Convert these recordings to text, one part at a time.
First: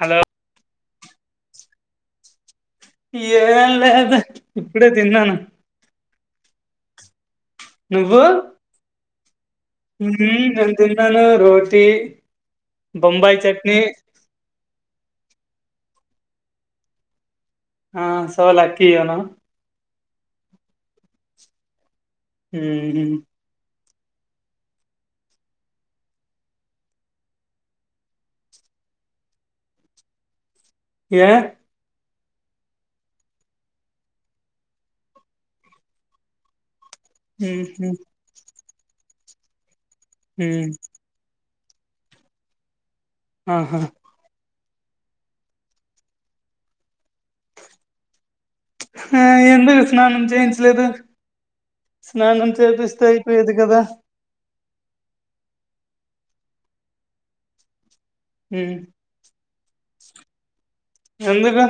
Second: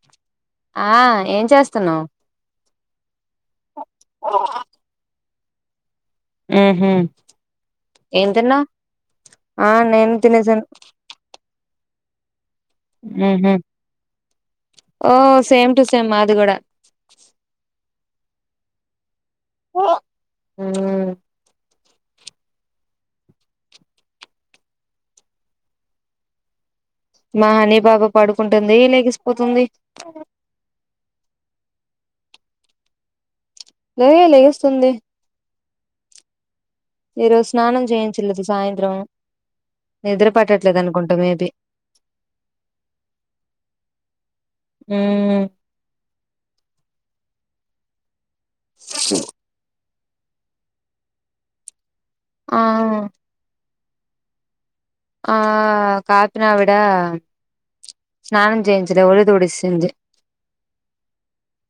Hello ఆ ఏం చేస్తున్నావు ఏం లేదు ఇప్పుడే తిన్నాను హ ఏ తిన్నా హ నను రోటీ బొంబాయి చట్నీ ఓ సేమ్ టు సేమ్ మాది కూడా ఆ సోలక్కయ్యను హ ఉహు మా హనీ పాపా పడుకుంటుంది లేగిసిపోతుంది ఏ లలేస్తుస్తుంది ఈ రోజు మ్మ్ స్నానం చేయించల్ సాయంత్రం నిద్ర మ్మ్ పట్టట్లేదు అనుకుంటా మేబీ ఆహా మ్మ్ ఆ ఎందుకు స్నానం చేయించలేదు స్నానం ఆ చేపిస్తే అయిపోయేది కదా ఆ కాఫినా విడ స్నానం మ్మ్ చేయంచలే ఉలిదొడిచ తింధి ఎందుకు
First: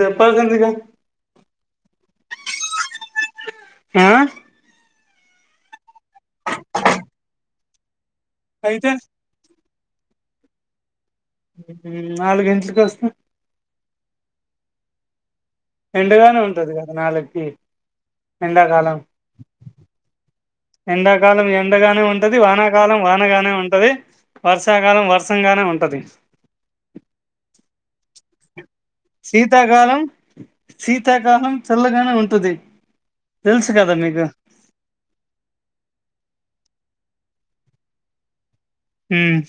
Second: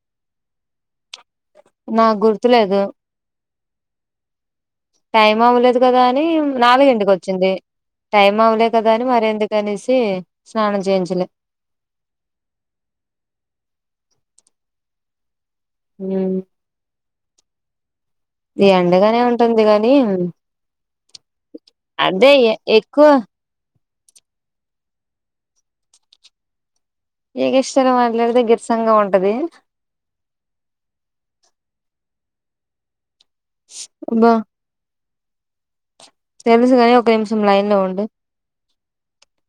చెప్పాలి ఎందుక నాకు గుర్తులేదు ఆ టైం అవ్వలేదు కదా అని నాలుగింటికి వచ్చింది టైం అవ్వలే అయితే కదా అని మర ఎందుకు అనేసి స్నానం చేయించలేదు నాలుగు గంటలకి వస్తా ఉమ్, ఎండుగానే ఉంటది కదా నాలుకి ఈ ఎండగానే ఉంటుంది గాని ఎండాకాలం ఎండగానే అదే ఉంటది ఎ- వానాకాలం ఎక్కువ వానగానే ఉంటది వర్షాకాలం వర్షంగానే ఉంటది. ఎగెస్టల్ మాట్లాడుతే ఎగ్ శీతాకాలం, శీతాకాలం చల్లగానే ఉంటది. తెల్సు కదా నీకు తేల్స్ గానీ ఒక నిమిషం లైన్ లో ఉండు. ఉహ్మ్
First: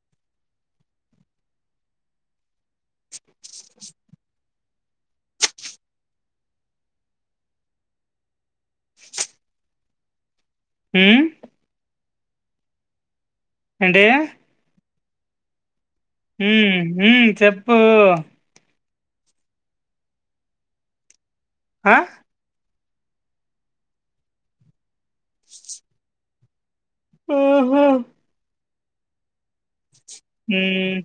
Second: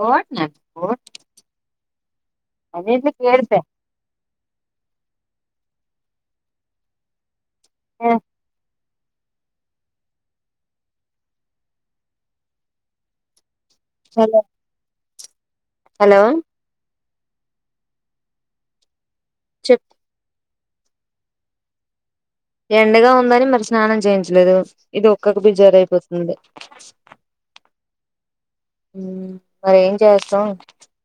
వోట్ న పోట్ అ చేస ఆఓ ఉమ్ ఏంటి హలో హలో ఉమ్ ఉమ్ చెప్పు చెప్ ఆ ఎండగా ఉందని మరి స్నానం చేయించలేదు. ఇది ఒక్కొక్క బిజర అయిపోతుంది. ఓహో ఉమ్ మరి ఏం చేస్తాం. ఉమ్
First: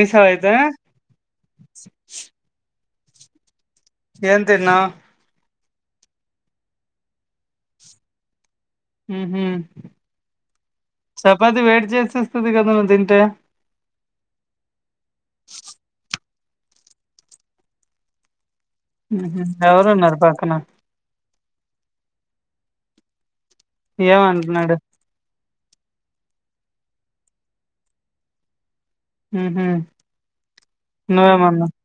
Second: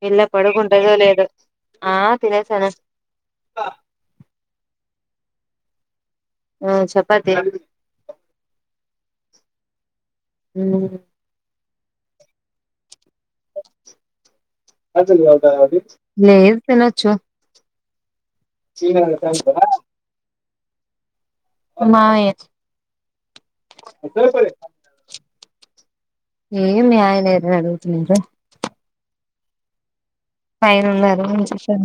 పిల్లా అయితే పడుగుంటదో లేదో. ఆ తినేసాను ఏం తిన్నావ్? ఆ చపాతి ఉమ్ హు ఉమ్, చపాతి వెడ్ చేసేస్తది కదా. నవ్వు తింటే లేద్ తిన్నొచ్చు ఎవరునర్పాకనా మా మామయ్య ఏం అంట్న్నాడు ఏ మీ ఆయనేటుబోయిండు బుజ్జి అంటే ఉహ్ హు పైనున్నారు నేనుచూసొద్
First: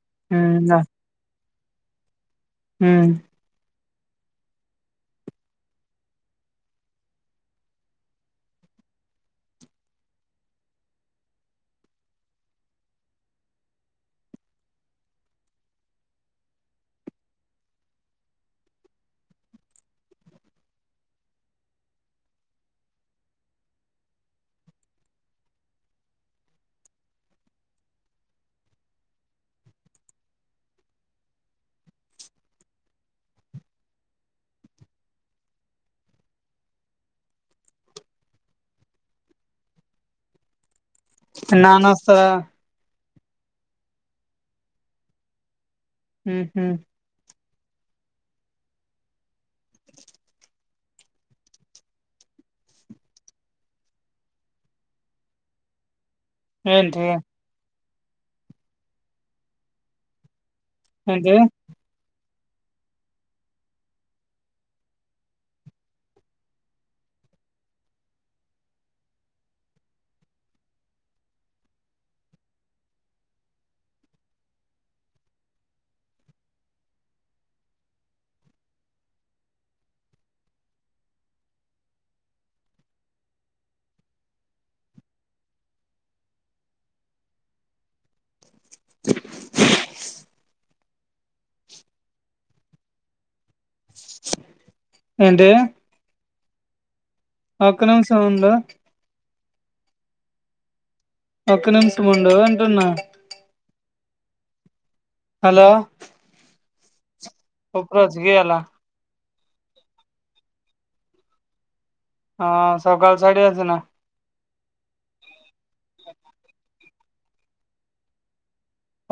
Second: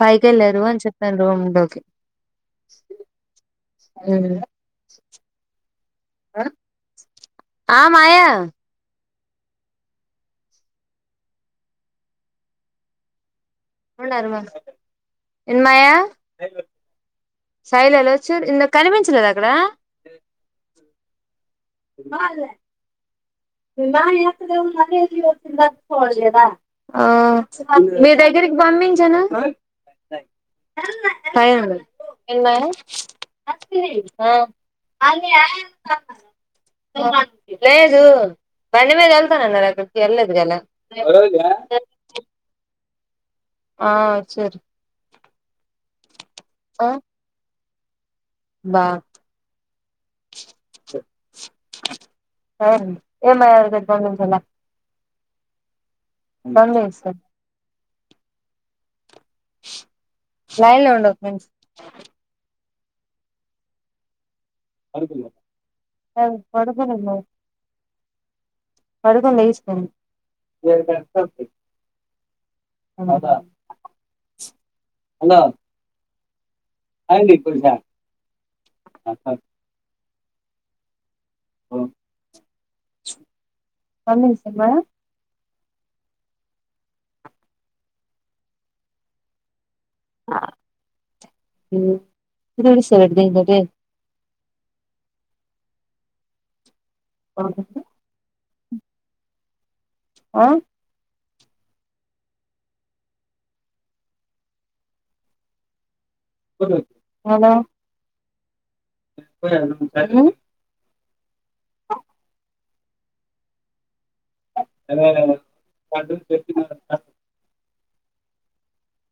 పైకి ఉమ్ వెళ్ళారు దా అని చెప్పను రూంలోకి ఉమ్ సరేలే ఆ ఆ మాయా ఉన్నారుమాస్ ఎంద్ మాయా సరిలేలోచ్చర్ ఇనాక్ కనిమించలేదా అక్కడ. బాల ఆ మీ దగ్గరికి భంబించాన టైం ఏందే ఆ లేదు బండి మీద ఎళ్తాన అన్నరక్కకి [unintelligible] వెళ్ళేద్ గధ నానోస్తారా ఆ వచ్చరూ ఉమ్ హు బాత్ సరేలే ఏం బంబించాలా [unintelligible] ఏంటి సార్ లైన్లో ఉండు ఏంటి ఒకనిమ్షం అయిన్ పడుకునడు మామ్ పడుకొన్ని లేసిపోయిండు హలో [unintelligible] [unintelligible] [unintelligible] ఏంటి ఒక నిమిషం ఉండు ఆ ఒక్క నిమిషంముండు అంటున్నా, హలో హలో చేయాలా ఉ ఆ సోకలు సారి చేస్తున్న హాలో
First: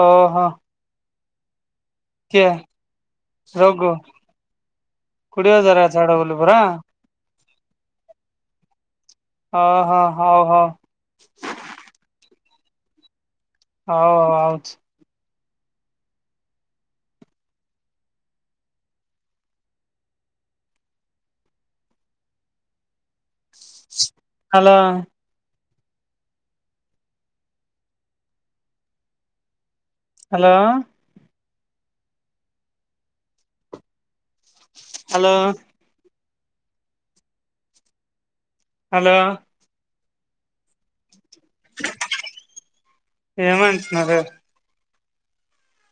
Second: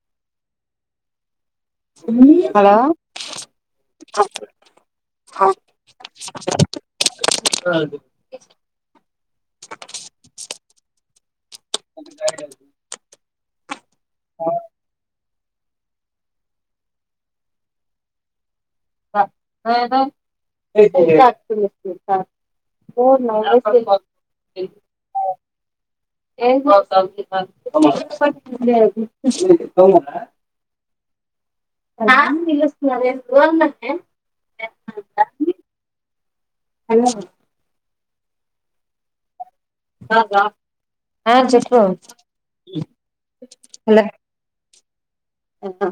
ఓహో కే హలో రఘు కుడివ జరా చడ బలి పరా [unintelligible] ఆహా ఆఓహా అవు అవుచ్చు [unintelligible] హలో [unintelligible] ఏ హలో [unintelligible] హలో హలో హలో ఆ చెప్పు హలో ఏమంటున్నారు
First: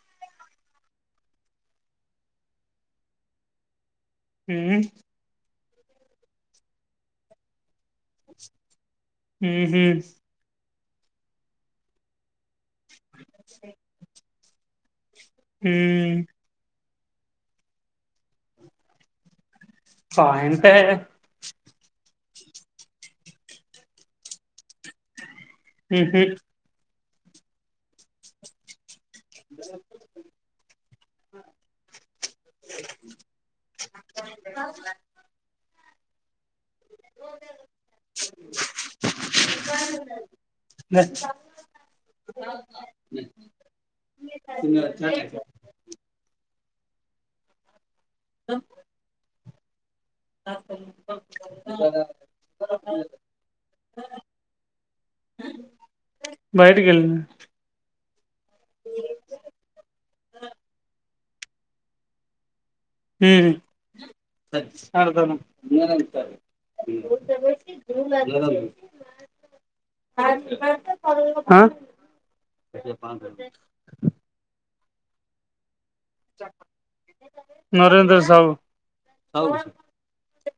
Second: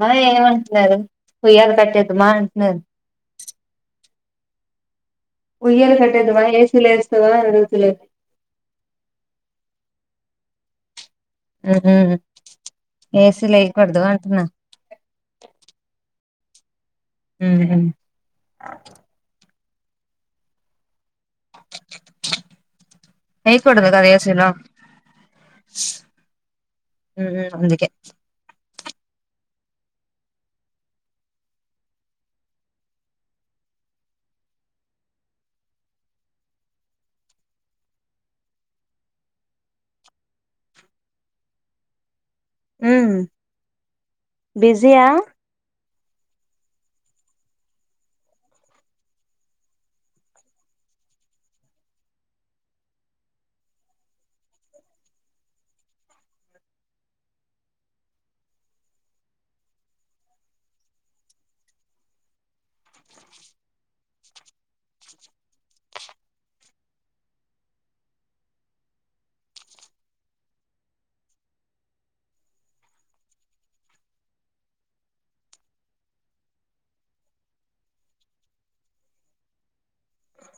ఆ ఏమంటున్నారు ఉయ్యలు కట్టేదు మా అంటున్నారు, ఊ ఉయ్యల్ కట్టేదుమా ఏసీలో ఏస్తువా అడు గుతునారు, ఉహు ఏసీ లా ఎయకూడదు అంటున్నా, హు ఉహు పాయింటే వెయ్యకూడదు కదా ఏసీలో ఉహు ఉహు అందుకే [unintelligible] [unintelligible] [unintelligible] లే ఉ బిజీయా [unintelligible] [unintelligible] బయటకి వెళ్లి [unintelligible] ఉహు [unintelligible] ఆహ్ కొద్దిగా పాన్ [unintelligible] నరేంద్ర సాబ్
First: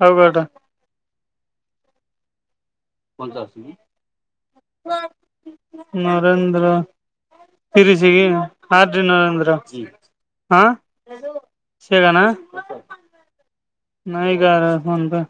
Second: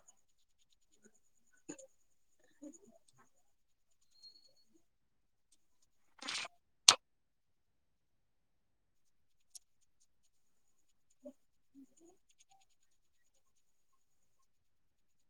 అవుగటా నరేంద్ర తరిసిగి హడ్రీ నరేంద్ర ఆ చేయగన నాయిగారా ఒంతా